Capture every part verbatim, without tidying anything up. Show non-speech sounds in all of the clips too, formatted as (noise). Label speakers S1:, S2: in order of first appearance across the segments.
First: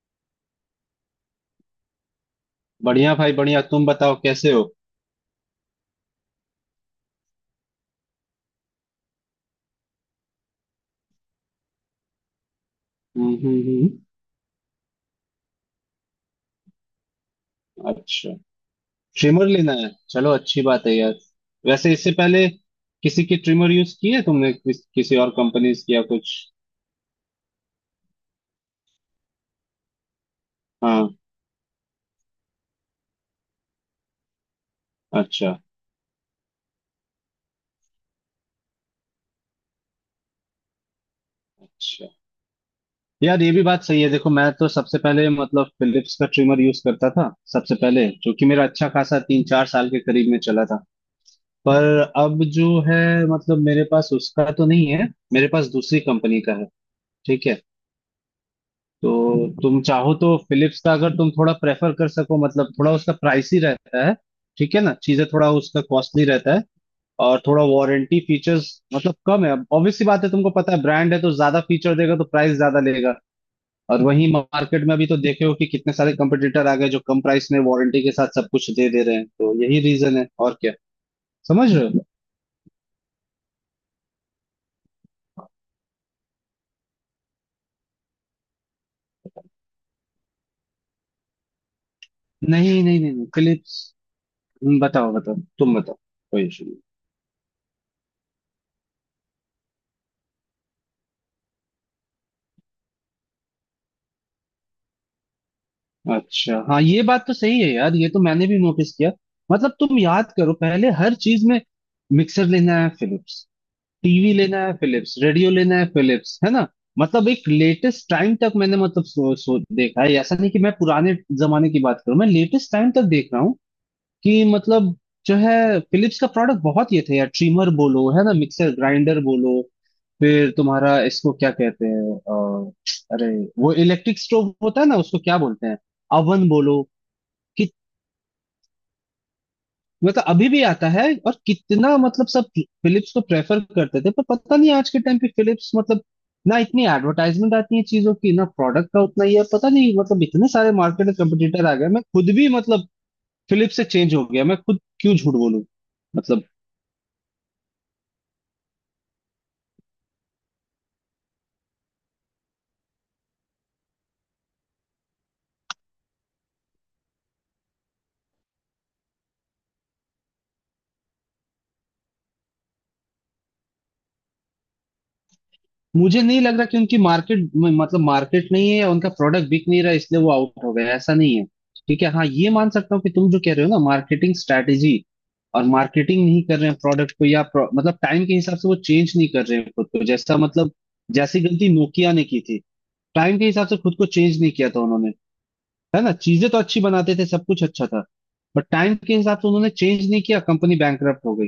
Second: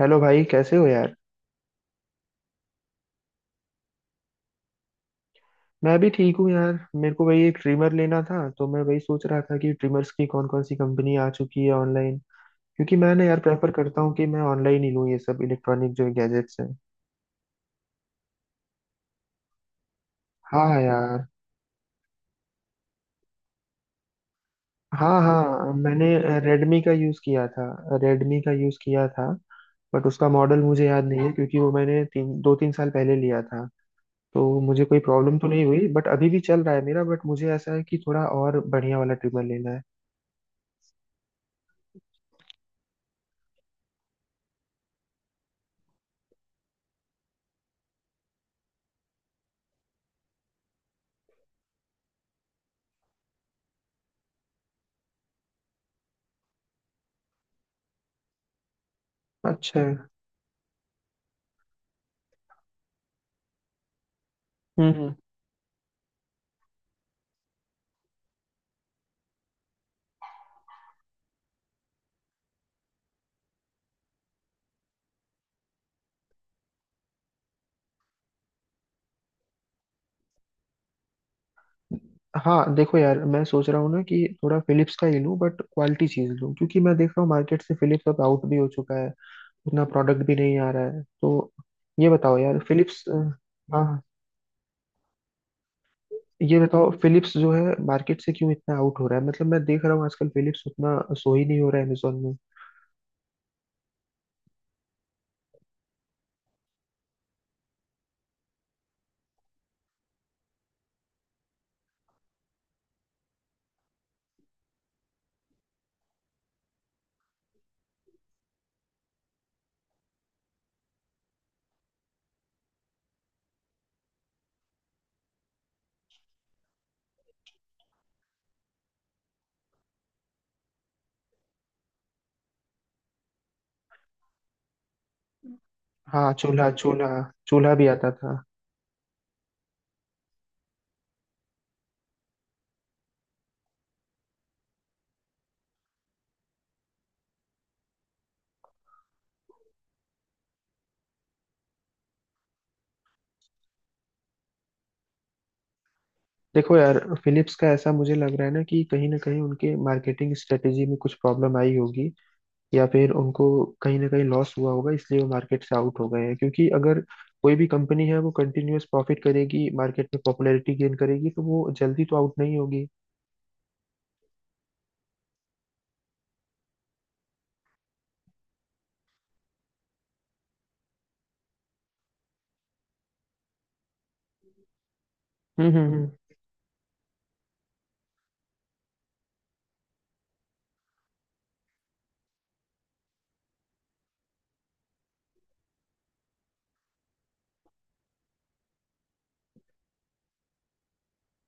S1: Hello भाई, कैसे हो यार।
S2: बढ़िया भाई बढ़िया। तुम बताओ कैसे हो।
S1: मैं भी ठीक हूँ यार। मेरे को वही एक ट्रिमर लेना था, तो मैं वही सोच रहा था कि ट्रिमर्स की कौन कौन सी कंपनी आ चुकी है ऑनलाइन। क्योंकि मैं ना
S2: हम्म
S1: यार
S2: हम्म
S1: प्रेफर
S2: हम्म।
S1: करता हूँ कि मैं ऑनलाइन ही लूँ ये सब इलेक्ट्रॉनिक जो गैजेट्स हैं।
S2: अच्छा, ट्रिमर लेना है, चलो अच्छी
S1: हाँ
S2: बात है यार।
S1: यार।
S2: वैसे इससे पहले किसी की ट्रिमर यूज की है तुमने, किस, किसी
S1: हाँ
S2: और
S1: हाँ,
S2: कंपनीज की या
S1: मैंने
S2: कुछ?
S1: रेडमी का यूज़ किया था रेडमी का यूज़ किया था। बट उसका मॉडल मुझे याद
S2: हाँ।
S1: नहीं है क्योंकि वो मैंने तीन दो तीन साल पहले लिया था। तो मुझे कोई प्रॉब्लम तो
S2: अच्छा,
S1: नहीं हुई, बट अभी भी चल रहा है मेरा। बट मुझे ऐसा है कि थोड़ा और बढ़िया वाला ट्रिमर लेना है।
S2: अच्छा यार, ये भी बात सही है। देखो, मैं तो सबसे पहले मतलब फिलिप्स का ट्रिमर यूज करता था सबसे पहले, जो कि मेरा अच्छा खासा तीन चार साल के करीब में चला था। पर अब जो है, मतलब मेरे पास उसका तो नहीं है, मेरे पास दूसरी कंपनी का है। ठीक है, तो तुम
S1: अच्छा।
S2: चाहो तो फिलिप्स का अगर तुम थोड़ा प्रेफर कर सको, मतलब थोड़ा उसका प्राइस ही रहता है। ठीक है ना,
S1: हम्म।
S2: चीजें थोड़ा उसका कॉस्टली रहता है। और थोड़ा वारंटी फीचर्स मतलब कम है। अब ऑब्वियस सी बात है, तुमको पता है, ब्रांड है तो ज्यादा फीचर देगा तो प्राइस ज्यादा लेगा। और वहीं मार्केट में अभी तो देखे हो कि कितने सारे कंपटीटर आ गए जो कम प्राइस में वारंटी के साथ सब कुछ दे दे रहे हैं, तो यही रीजन है और क्या। समझ रहे हो?
S1: हाँ देखो यार, मैं सोच रहा हूँ ना कि थोड़ा फिलिप्स का ही लूँ, बट क्वालिटी चीज़ लूँ, क्योंकि मैं देख रहा हूँ मार्केट से फिलिप्स अब आउट भी हो चुका है। उतना प्रोडक्ट भी नहीं आ रहा है। तो ये बताओ यार
S2: नहीं नहीं
S1: फिलिप्स।
S2: नहीं, नहीं फिलिप्स
S1: हाँ,
S2: बताओ, बताओ तुम बताओ। कोई
S1: ये
S2: इशू?
S1: बताओ फिलिप्स जो है मार्केट से क्यों इतना आउट हो रहा है, मतलब मैं देख रहा हूँ आजकल फिलिप्स उतना सो ही नहीं हो रहा है अमेजोन में।
S2: अच्छा हाँ, ये बात तो सही है यार, ये तो मैंने भी नोटिस किया। मतलब तुम याद करो, पहले हर चीज में मिक्सर लेना है फिलिप्स, टीवी लेना है फिलिप्स, रेडियो लेना है फिलिप्स, है ना। मतलब एक लेटेस्ट टाइम तक मैंने मतलब सो, सो देखा है, ऐसा नहीं कि मैं पुराने जमाने की बात करूं, मैं लेटेस्ट टाइम तक देख रहा हूँ कि मतलब जो है फिलिप्स का प्रोडक्ट बहुत ये थे यार। ट्रिमर बोलो, है ना, मिक्सर ग्राइंडर बोलो, फिर तुम्हारा इसको क्या कहते हैं अ, अरे वो इलेक्ट्रिक स्टोव होता है ना, उसको क्या बोलते हैं,
S1: हाँ,
S2: अवन
S1: चूल्हा
S2: बोलो।
S1: चूल्हा।
S2: कि
S1: चूल्हा भी आता था।
S2: मतलब अभी भी आता है और कितना, मतलब सब फिलिप्स को प्रेफर करते थे। पर पता नहीं आज के टाइम पे फिलिप्स मतलब ना इतनी एडवर्टाइजमेंट आती है चीजों की, ना प्रोडक्ट का उतना ही है। पता नहीं, मतलब इतने सारे मार्केट में कंपटीटर आ गए। मैं खुद भी मतलब फिलिप्स से चेंज हो गया, मैं खुद क्यों झूठ बोलूं। मतलब
S1: देखो यार, फिलिप्स का ऐसा मुझे लग रहा है ना कि कहीं ना कहीं उनके मार्केटिंग स्ट्रेटेजी में कुछ प्रॉब्लम आई होगी, या फिर उनको कहीं ना कहीं लॉस हुआ होगा, इसलिए वो मार्केट से आउट हो गए हैं। क्योंकि अगर कोई भी कंपनी है, वो कंटिन्यूअस प्रॉफिट करेगी, मार्केट में पॉपुलैरिटी गेन करेगी, तो वो जल्दी तो आउट नहीं होगी।
S2: मुझे नहीं लग रहा कि उनकी मार्केट, मतलब मार्केट नहीं है उनका, प्रोडक्ट बिक नहीं रहा इसलिए वो आउट हो गया, ऐसा नहीं है। ठीक है, हाँ ये मान सकता हूँ कि तुम जो कह रहे हो ना, मार्केटिंग स्ट्रैटेजी और
S1: हम्म हम्म
S2: मार्केटिंग
S1: हम्म।
S2: नहीं कर रहे हैं प्रोडक्ट को, या pro- मतलब टाइम के हिसाब से वो चेंज नहीं कर रहे हैं खुद को, जैसा मतलब जैसी गलती नोकिया ने की थी। टाइम के हिसाब से खुद को चेंज नहीं किया था उन्होंने, है ना। चीजें तो अच्छी बनाते थे, सब कुछ अच्छा था, बट टाइम के हिसाब से उन्होंने चेंज नहीं किया, कंपनी बैंकरप्ट हो गई,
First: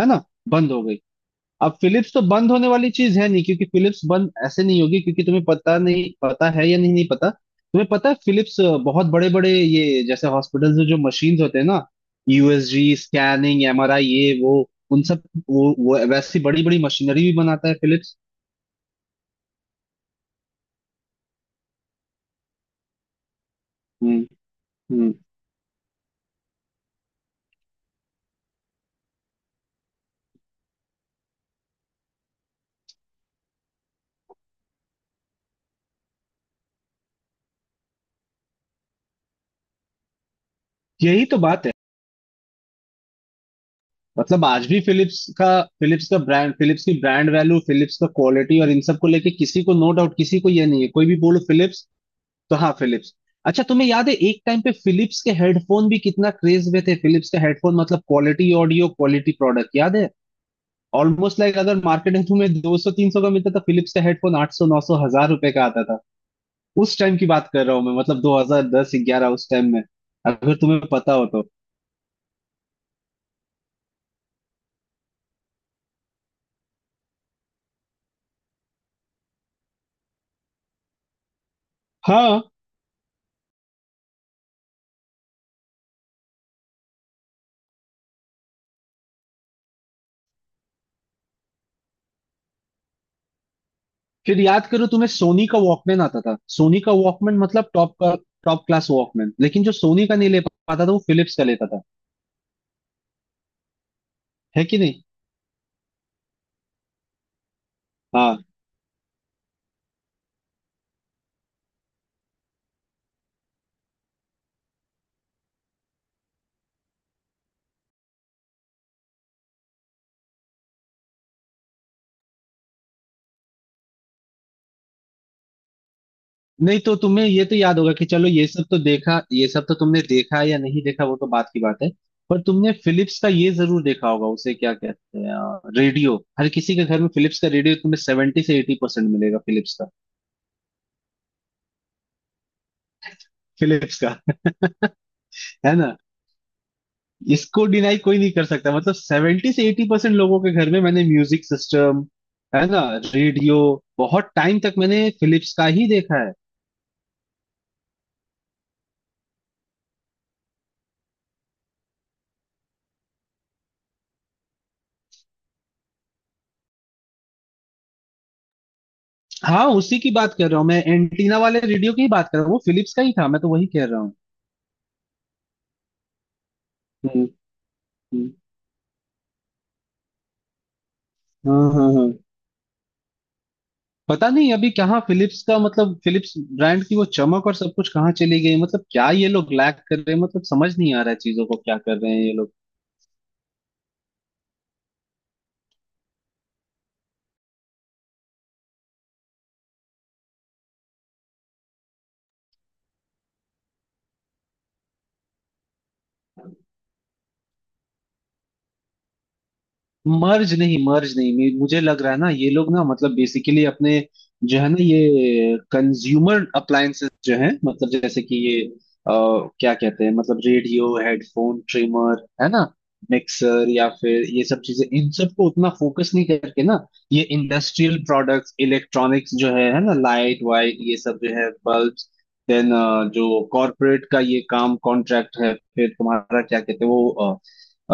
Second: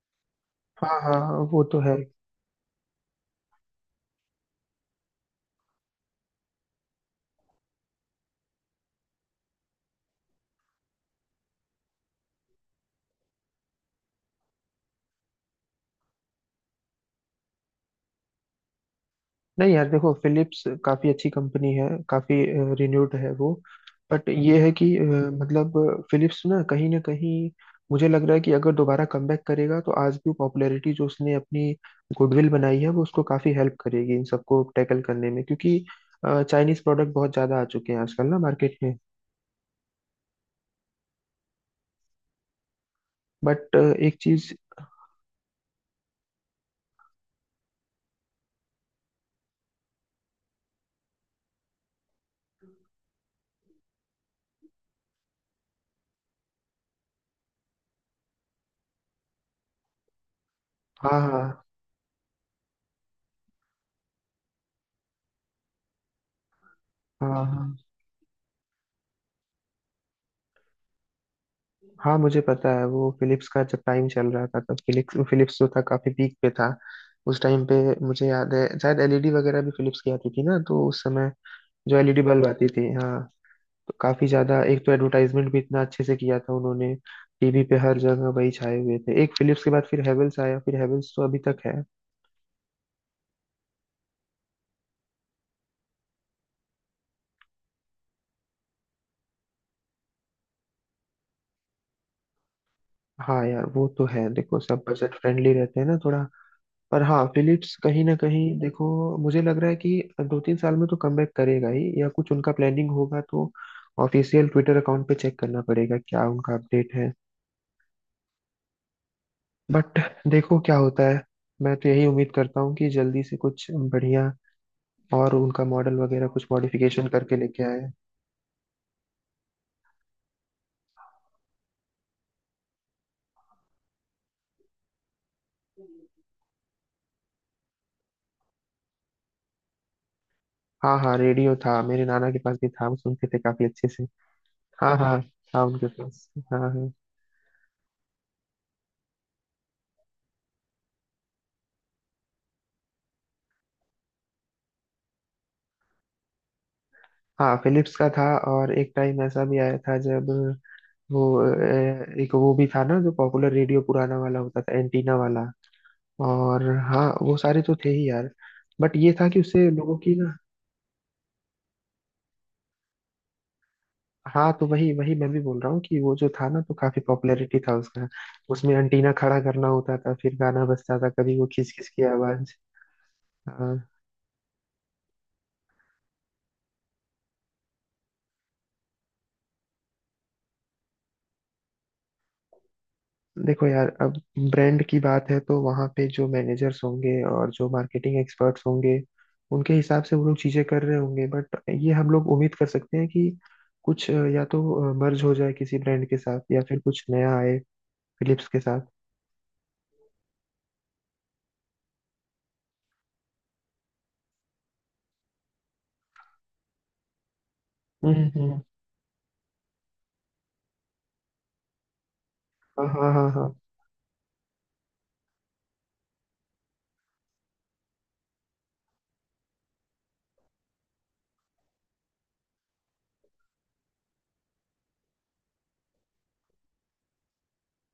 S2: है ना, बंद हो गई।
S1: हाँ हाँ, वो
S2: अब
S1: तो है।
S2: फिलिप्स तो बंद होने वाली चीज है नहीं, क्योंकि फिलिप्स बंद ऐसे नहीं होगी। क्योंकि तुम्हें पता नहीं, पता है या नहीं, नहीं पता, तुम्हें पता है, फिलिप्स बहुत बड़े बड़े ये जैसे हॉस्पिटल्स में जो मशीन्स होते हैं ना, यूएसजी स्कैनिंग एमआरआई, ये वो, उन सब, वो, वो वैसी बड़ी बड़ी मशीनरी भी बनाता है फिलिप्स।
S1: नहीं यार, देखो फिलिप्स काफी अच्छी कंपनी है, काफी रिन्यूड है वो।
S2: हम्म
S1: बट ये है कि अ,
S2: हम्म।
S1: मतलब फिलिप्स ना कहीं ना कहीं मुझे लग रहा है कि अगर दोबारा कमबैक करेगा तो आज भी पॉपुलैरिटी जो उसने अपनी गुडविल बनाई है वो उसको काफी हेल्प करेगी इन सबको टैकल करने में। क्योंकि चाइनीज प्रोडक्ट बहुत ज्यादा आ चुके हैं आजकल ना मार्केट में।
S2: यही तो बात है।
S1: बट एक
S2: मतलब
S1: चीज।
S2: आज भी फिलिप्स का, फिलिप्स का ब्रांड, फिलिप्स की ब्रांड वैल्यू, फिलिप्स का क्वालिटी, और इन सब को लेके किसी को नो डाउट, किसी को ये नहीं है, कोई भी बोलो फिलिप्स, तो हाँ फिलिप्स। अच्छा, तुम्हें याद है एक टाइम पे फिलिप्स के हेडफोन भी कितना क्रेज में थे? फिलिप्स के हेडफोन मतलब क्वालिटी, ऑडियो क्वालिटी प्रोडक्ट, याद है?
S1: हाँ
S2: ऑलमोस्ट लाइक
S1: हाँ
S2: अगर मार्केट में तुम्हें दो सौ तीन सौ का मिलता था, फिलिप्स का हेडफोन आठ सौ नौ सौ हजार रुपए का आता था। उस टाइम की
S1: हाँ
S2: बात कर
S1: हाँ।
S2: रहा हूँ मैं, मतलब दो हज़ार दस ग्यारह उस टाइम में, अगर तुम्हें पता हो तो।
S1: हाँ, मुझे पता है, वो फिलिप्स का जब टाइम चल रहा था, तब फिलिप्स फिलिप्स जो था काफी पीक पे था उस टाइम पे। मुझे याद है शायद एल ई डी वगैरह भी फिलिप्स की आती थी ना, तो उस समय जो एल ई डी
S2: हाँ,
S1: बल्ब आती थी, हाँ। तो काफी ज्यादा, एक तो एडवर्टाइजमेंट भी इतना अच्छे से किया था उन्होंने। टी वी पे हर जगह वही छाए हुए थे। एक फिलिप्स के बाद फिर हैवेल्स आया, फिर हैवेल्स तो अभी तक है।
S2: फिर याद करो तुम्हें सोनी का वॉकमैन आता था, सोनी का वॉकमैन मतलब टॉप का, टॉप क्लास वॉकमैन। लेकिन जो सोनी का नहीं ले पाता था, वो फिलिप्स का लेता था,
S1: हाँ यार, वो तो है, देखो
S2: है कि
S1: सब
S2: नहीं।
S1: बजट फ्रेंडली रहते हैं ना थोड़ा। पर हाँ, फिलिप्स कहीं ना
S2: हाँ।
S1: कहीं, देखो मुझे लग रहा है कि दो तीन साल में तो कमबैक करेगा ही, या कुछ उनका प्लानिंग होगा, तो ऑफिशियल ट्विटर अकाउंट पे चेक करना पड़ेगा क्या उनका अपडेट है। बट देखो क्या होता है। मैं तो यही उम्मीद करता हूँ कि जल्दी से कुछ बढ़िया, और उनका मॉडल वगैरह कुछ
S2: नहीं तो,
S1: मॉडिफिकेशन
S2: तुम्हें
S1: करके
S2: ये तो
S1: लेके
S2: याद
S1: आए।
S2: होगा कि, चलो ये सब तो देखा, ये सब तो तुमने देखा या नहीं देखा, वो तो बात की बात है, पर तुमने फिलिप्स का ये जरूर देखा होगा, उसे क्या कहते हैं, रेडियो। हर किसी के घर में फिलिप्स का रेडियो तुम्हें सेवेंटी से एटी परसेंट मिलेगा, फिलिप्स का।
S1: हाँ हाँ, रेडियो था, मेरे नाना के पास भी था, हम सुनते थे काफी अच्छे
S2: फिलिप्स
S1: से।
S2: का (laughs)
S1: हाँ हाँ, था
S2: है
S1: उनके
S2: ना।
S1: पास, हाँ हाँ।
S2: इसको डिनाई कोई नहीं कर सकता। मतलब सेवेंटी से एटी परसेंट लोगों के घर में मैंने म्यूजिक सिस्टम, है ना, रेडियो, बहुत टाइम तक मैंने फिलिप्स का ही देखा है।
S1: हाँ, फिलिप्स का था। और एक टाइम ऐसा भी आया था जब वो अ, एक वो भी था ना, जो पॉपुलर रेडियो पुराना वाला होता था, एंटीना वाला। और हाँ, वो सारे तो थे ही यार। बट ये था कि
S2: हाँ,
S1: उससे लोगों
S2: उसी की
S1: की
S2: बात
S1: ना।
S2: कर रहा हूँ मैं, एंटीना वाले रेडियो की ही बात कर रहा हूँ, वो फिलिप्स का ही था, मैं तो वही कह रहा
S1: हाँ, तो वही वही मैं भी बोल रहा हूँ कि वो जो था ना, तो काफी
S2: हूँ।
S1: पॉपुलैरिटी था उसका।
S2: हम्म,
S1: उसमें एंटीना खड़ा करना होता था, फिर गाना बजता था, कभी वो
S2: हाँ
S1: खिस
S2: हाँ
S1: खिस की
S2: हाँ।
S1: आवाज।
S2: पता नहीं अभी कहाँ फिलिप्स का, मतलब फिलिप्स ब्रांड की वो चमक और सब कुछ कहाँ चली गई, मतलब क्या ये लोग लैक कर रहे हैं, मतलब समझ नहीं आ रहा है, चीजों को क्या कर रहे हैं ये लोग।
S1: देखो यार, अब ब्रांड की बात है तो वहाँ पे जो मैनेजर्स होंगे और जो मार्केटिंग एक्सपर्ट्स होंगे, उनके हिसाब से वो लोग चीजें कर रहे होंगे। बट ये हम लोग उम्मीद कर सकते हैं कि कुछ अ, या तो मर्ज हो जाए किसी ब्रांड के साथ, या फिर कुछ नया आए फिलिप्स के साथ।
S2: मर्ज नहीं मर्ज नहीं मे- मुझे लग रहा है ना ये लोग ना, मतलब बेसिकली अपने जो है ना ये कंज्यूमर अप्लायंसेस जो है, मतलब जैसे
S1: हम्म
S2: कि
S1: हम्म।
S2: ये अ, क्या कहते हैं, मतलब रेडियो, हेडफोन, ट्रिमर, है ना,
S1: हाँ हाँ हाँ हाँ।
S2: मिक्सर, या फिर ये सब चीजें, इन सब को उतना फोकस नहीं करके ना, ये इंडस्ट्रियल प्रोडक्ट्स, इलेक्ट्रॉनिक्स जो है है ना, लाइट वाइट ये सब जो है, बल्ब, देन जो कॉरपोरेट का ये काम कॉन्ट्रैक्ट है, फिर तुम्हारा क्या कहते हैं वो,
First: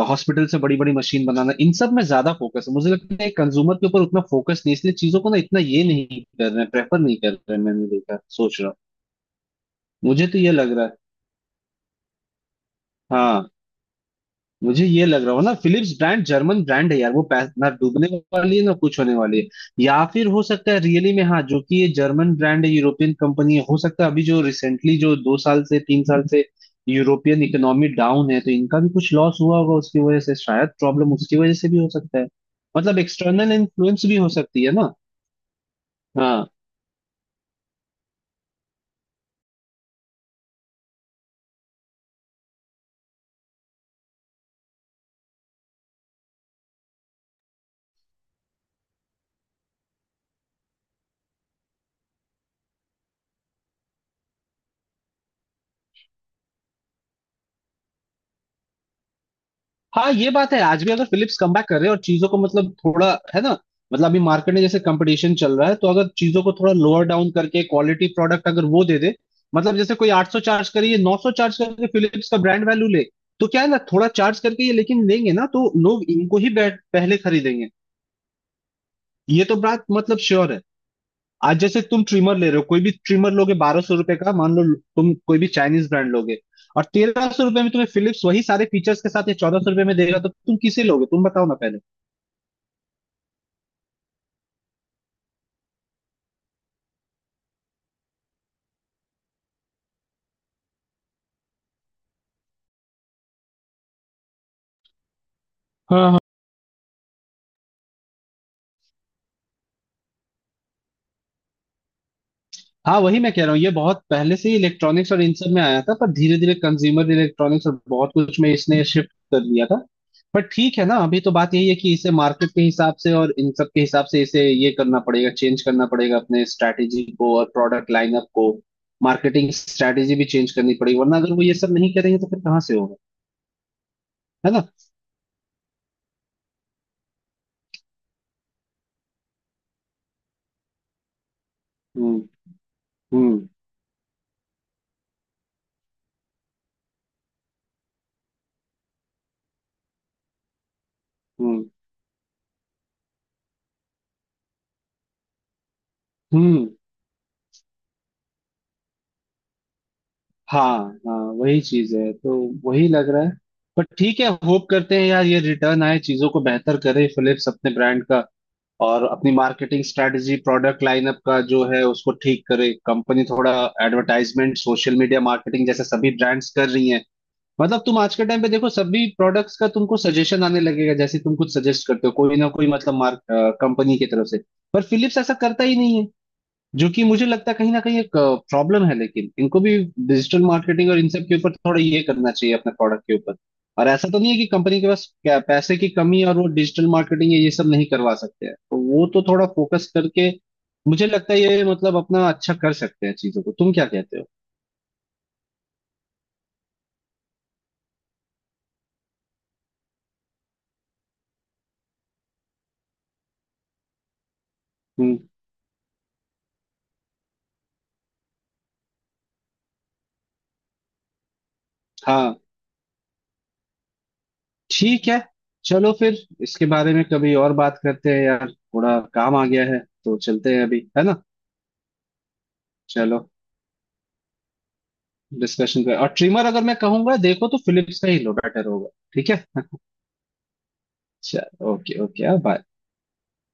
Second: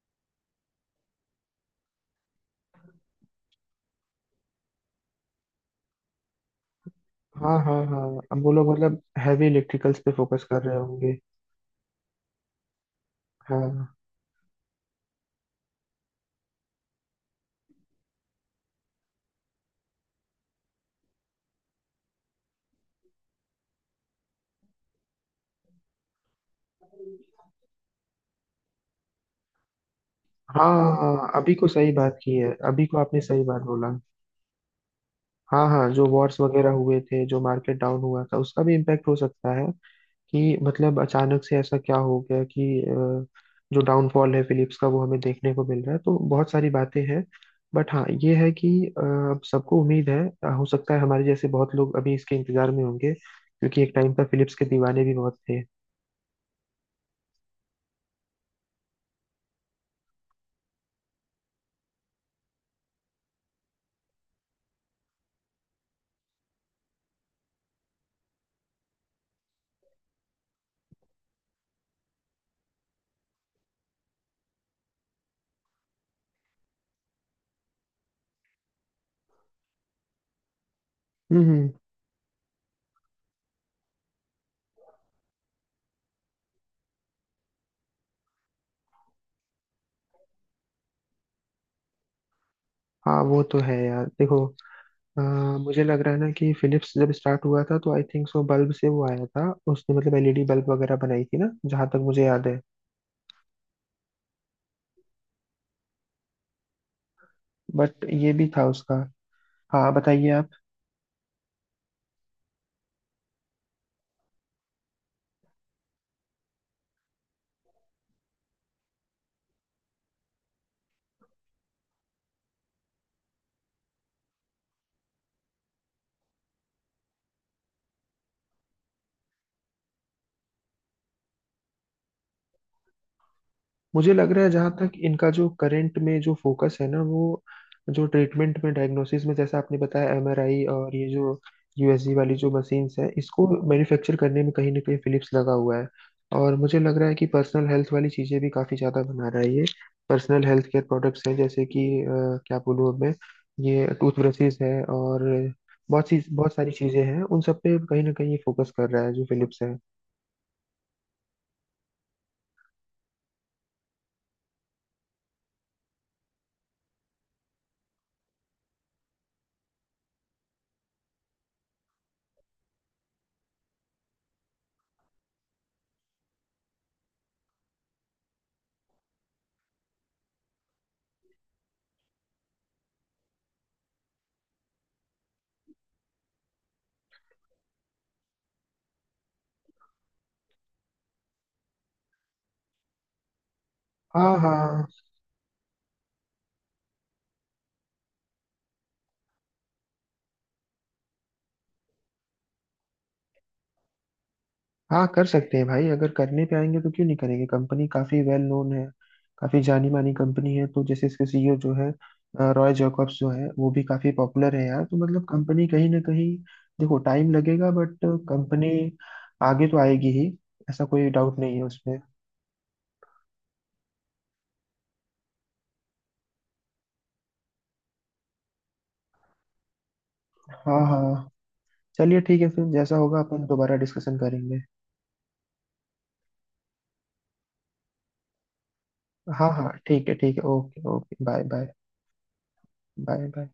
S2: हॉस्पिटल से बड़ी बड़ी मशीन बनाना, इन सब में ज्यादा फोकस है, मुझे लगता है कंज्यूमर के ऊपर उतना फोकस नहीं, इसलिए चीजों को ना इतना ये नहीं कर रहे हैं, प्रेफर नहीं कर
S1: हाँ
S2: रहे हैं,
S1: हाँ
S2: मैंने
S1: हाँ,
S2: देखा,
S1: अब वो
S2: सोच रहा
S1: लोग
S2: हूँ।
S1: मतलब हैवी इलेक्ट्रिकल्स पे
S2: मुझे तो
S1: फोकस
S2: ये
S1: कर
S2: लग
S1: रहे
S2: रहा है,
S1: होंगे।
S2: हाँ।
S1: हाँ
S2: मुझे ये लग रहा हो ना, फिलिप्स ब्रांड जर्मन ब्रांड है यार, वो पै- ना डूबने वाली है ना कुछ होने वाली है, या फिर हो सकता है रियली में, हाँ, जो कि ये जर्मन ब्रांड है, यूरोपियन कंपनी है, हो सकता है अभी जो रिसेंटली जो दो साल से तीन साल से यूरोपियन इकोनॉमी डाउन है, तो इनका भी कुछ लॉस हुआ होगा, उसकी वजह से
S1: हाँ
S2: शायद प्रॉब्लम
S1: हाँ हाँ।
S2: उसकी वजह
S1: अभी को
S2: से भी हो
S1: सही बात
S2: सकता है।
S1: की है, अभी को
S2: मतलब
S1: आपने सही
S2: एक्सटर्नल
S1: बात बोला।
S2: इन्फ्लुएंस भी हो सकती है ना।
S1: हाँ हाँ, जो वॉर्स
S2: हाँ।
S1: वगैरह हुए थे, जो मार्केट डाउन हुआ था, उसका भी इम्पैक्ट हो सकता है। कि मतलब अचानक से ऐसा क्या हो गया कि अ, जो डाउनफॉल है फिलिप्स का वो हमें देखने को मिल रहा है, तो बहुत सारी बातें हैं। बट हाँ, ये है कि अ, अब सबको उम्मीद है। अ, हो सकता है हमारे जैसे बहुत लोग अभी इसके इंतजार में होंगे, क्योंकि एक टाइम पर फिलिप्स के दीवाने भी बहुत थे।
S2: हाँ ये बात है, आज भी अगर फिलिप्स कमबैक कर रहे हैं और चीजों को मतलब थोड़ा, है ना, मतलब अभी मार्केट में जैसे कंपटीशन चल रहा है, तो अगर चीजों को थोड़ा लोअर डाउन करके क्वालिटी प्रोडक्ट अगर वो दे दे, मतलब जैसे कोई आठ सौ चार्ज करे, ये नौ सौ चार्ज करके फिलिप्स का ब्रांड वैल्यू ले, तो क्या है ना, थोड़ा चार्ज करके ये, लेकिन लेंगे ना तो लोग इनको ही बैठ- पहले खरीदेंगे, ये तो बात मतलब श्योर है।
S1: हम्म
S2: आज
S1: हम्म।
S2: जैसे तुम ट्रिमर ले रहे हो, कोई भी ट्रिमर लोगे बारह सौ रुपए का मान लो, तुम कोई भी चाइनीज ब्रांड लोगे, और तेरह सौ रुपए में तुम्हें फिलिप्स वही सारे फीचर्स के साथ, ये चौदह सौ रुपए में देगा, तो तुम किसे लोगे, तुम बताओ ना पहले।
S1: हाँ वो तो है यार, देखो अ, मुझे लग रहा है ना कि फिलिप्स जब स्टार्ट हुआ था, तो आई थिंक सो बल्ब से वो आया था, उसने मतलब एल ई डी बल्ब वगैरह बनाई थी ना, जहां तक मुझे याद है।
S2: हाँ।
S1: बट ये भी था उसका। हाँ, बताइए आप।
S2: हाँ वही मैं कह रहा हूँ, ये बहुत पहले से ही इलेक्ट्रॉनिक्स और इन सब में आया था, पर धीरे धीरे कंज्यूमर इलेक्ट्रॉनिक्स और बहुत कुछ में इसने शिफ्ट कर लिया था। पर ठीक है ना, अभी तो बात यही है कि इसे मार्केट के हिसाब से और इन सब के हिसाब से इसे ये करना पड़ेगा, चेंज करना पड़ेगा अपने स्ट्रैटेजी को और प्रोडक्ट लाइनअप को, मार्केटिंग स्ट्रैटेजी भी चेंज करनी पड़ेगी, वरना अगर वो ये सब नहीं करेंगे तो फिर कहाँ से होगा,
S1: मुझे लग रहा है
S2: है ना।
S1: जहां तक इनका जो करंट में जो फोकस है ना वो, जो ट्रीटमेंट में डायग्नोसिस में, जैसा आपने बताया, एम आर आई और ये जो यू एस जी
S2: हम्म
S1: वाली जो मशीन्स है, इसको
S2: हम्म
S1: मैन्युफैक्चर करने में कहीं ना कहीं फिलिप्स लगा हुआ है। और मुझे लग रहा है कि पर्सनल हेल्थ वाली चीजें भी काफी ज्यादा बना रहा है ये। पर्सनल हेल्थ केयर प्रोडक्ट्स हैं, जैसे
S2: हम्म
S1: कि अ, क्या बोलूँ मैं, ये टूथब्रशेस है, और बहुत सी बहुत
S2: हम्म
S1: सारी चीजें हैं, उन सब पे कहीं ना कहीं ये फोकस कर रहा है जो फिलिप्स है।
S2: हाँ, हाँ वही चीज है तो, वही लग रहा है। बट ठीक है, होप करते हैं यार ये रिटर्न आए, चीजों को बेहतर करे फिलिप्स, अपने ब्रांड का और अपनी मार्केटिंग स्ट्रेटजी प्रोडक्ट लाइनअप का जो है उसको ठीक करे कंपनी, थोड़ा एडवर्टाइजमेंट सोशल मीडिया मार्केटिंग जैसे सभी ब्रांड्स कर रही हैं। मतलब तुम आज के टाइम पे देखो, सभी प्रोडक्ट्स का तुमको सजेशन आने लगेगा, जैसे तुम कुछ सजेस्ट करते हो, कोई ना कोई, मतलब मार्क कंपनी की तरफ से, पर फिलिप्स ऐसा करता ही नहीं है, जो कि मुझे लगता है कहीं ना कहीं एक प्रॉब्लम है। लेकिन इनको भी डिजिटल मार्केटिंग और इन सब के ऊपर थोड़ा ये करना चाहिए अपने प्रोडक्ट के ऊपर, और ऐसा तो नहीं
S1: हाँ
S2: है कि कंपनी
S1: हाँ
S2: के पास क्या पैसे की कमी है और वो डिजिटल मार्केटिंग ये सब नहीं करवा सकते हैं, तो वो तो थोड़ा फोकस करके मुझे लगता है ये मतलब अपना अच्छा कर सकते हैं चीजों को, तुम क्या कहते हो।
S1: हाँ, कर सकते हैं भाई, अगर करने पे आएंगे तो क्यों नहीं करेंगे। कंपनी काफी वेल नोन है, काफी जानी मानी कंपनी है। तो जैसे इसके सी ई ओ जो है, अ, रॉय जैकब्स जो है वो भी काफी पॉपुलर है यार। तो
S2: हम्म।
S1: मतलब कंपनी कहीं ना कहीं, देखो टाइम लगेगा, बट कंपनी आगे तो आएगी ही। ऐसा कोई डाउट नहीं है उसमें।
S2: हाँ ठीक है। चलो फिर, इसके बारे में कभी और बात करते हैं यार, थोड़ा काम आ गया है तो चलते हैं
S1: हाँ
S2: अभी,
S1: हाँ
S2: है ना।
S1: हाँ। चलिए ठीक है, फिर जैसा होगा
S2: चलो,
S1: अपन दोबारा डिस्कशन करेंगे।
S2: डिस्कशन पे, और ट्रिमर अगर मैं कहूंगा देखो तो फिलिप्स का ही लो, बेटर होगा। ठीक है,
S1: हाँ हाँ, ठीक है ठीक है, ओके ओके, बाय
S2: चल,
S1: bye.
S2: Okay okay, bye.
S1: Bye bye.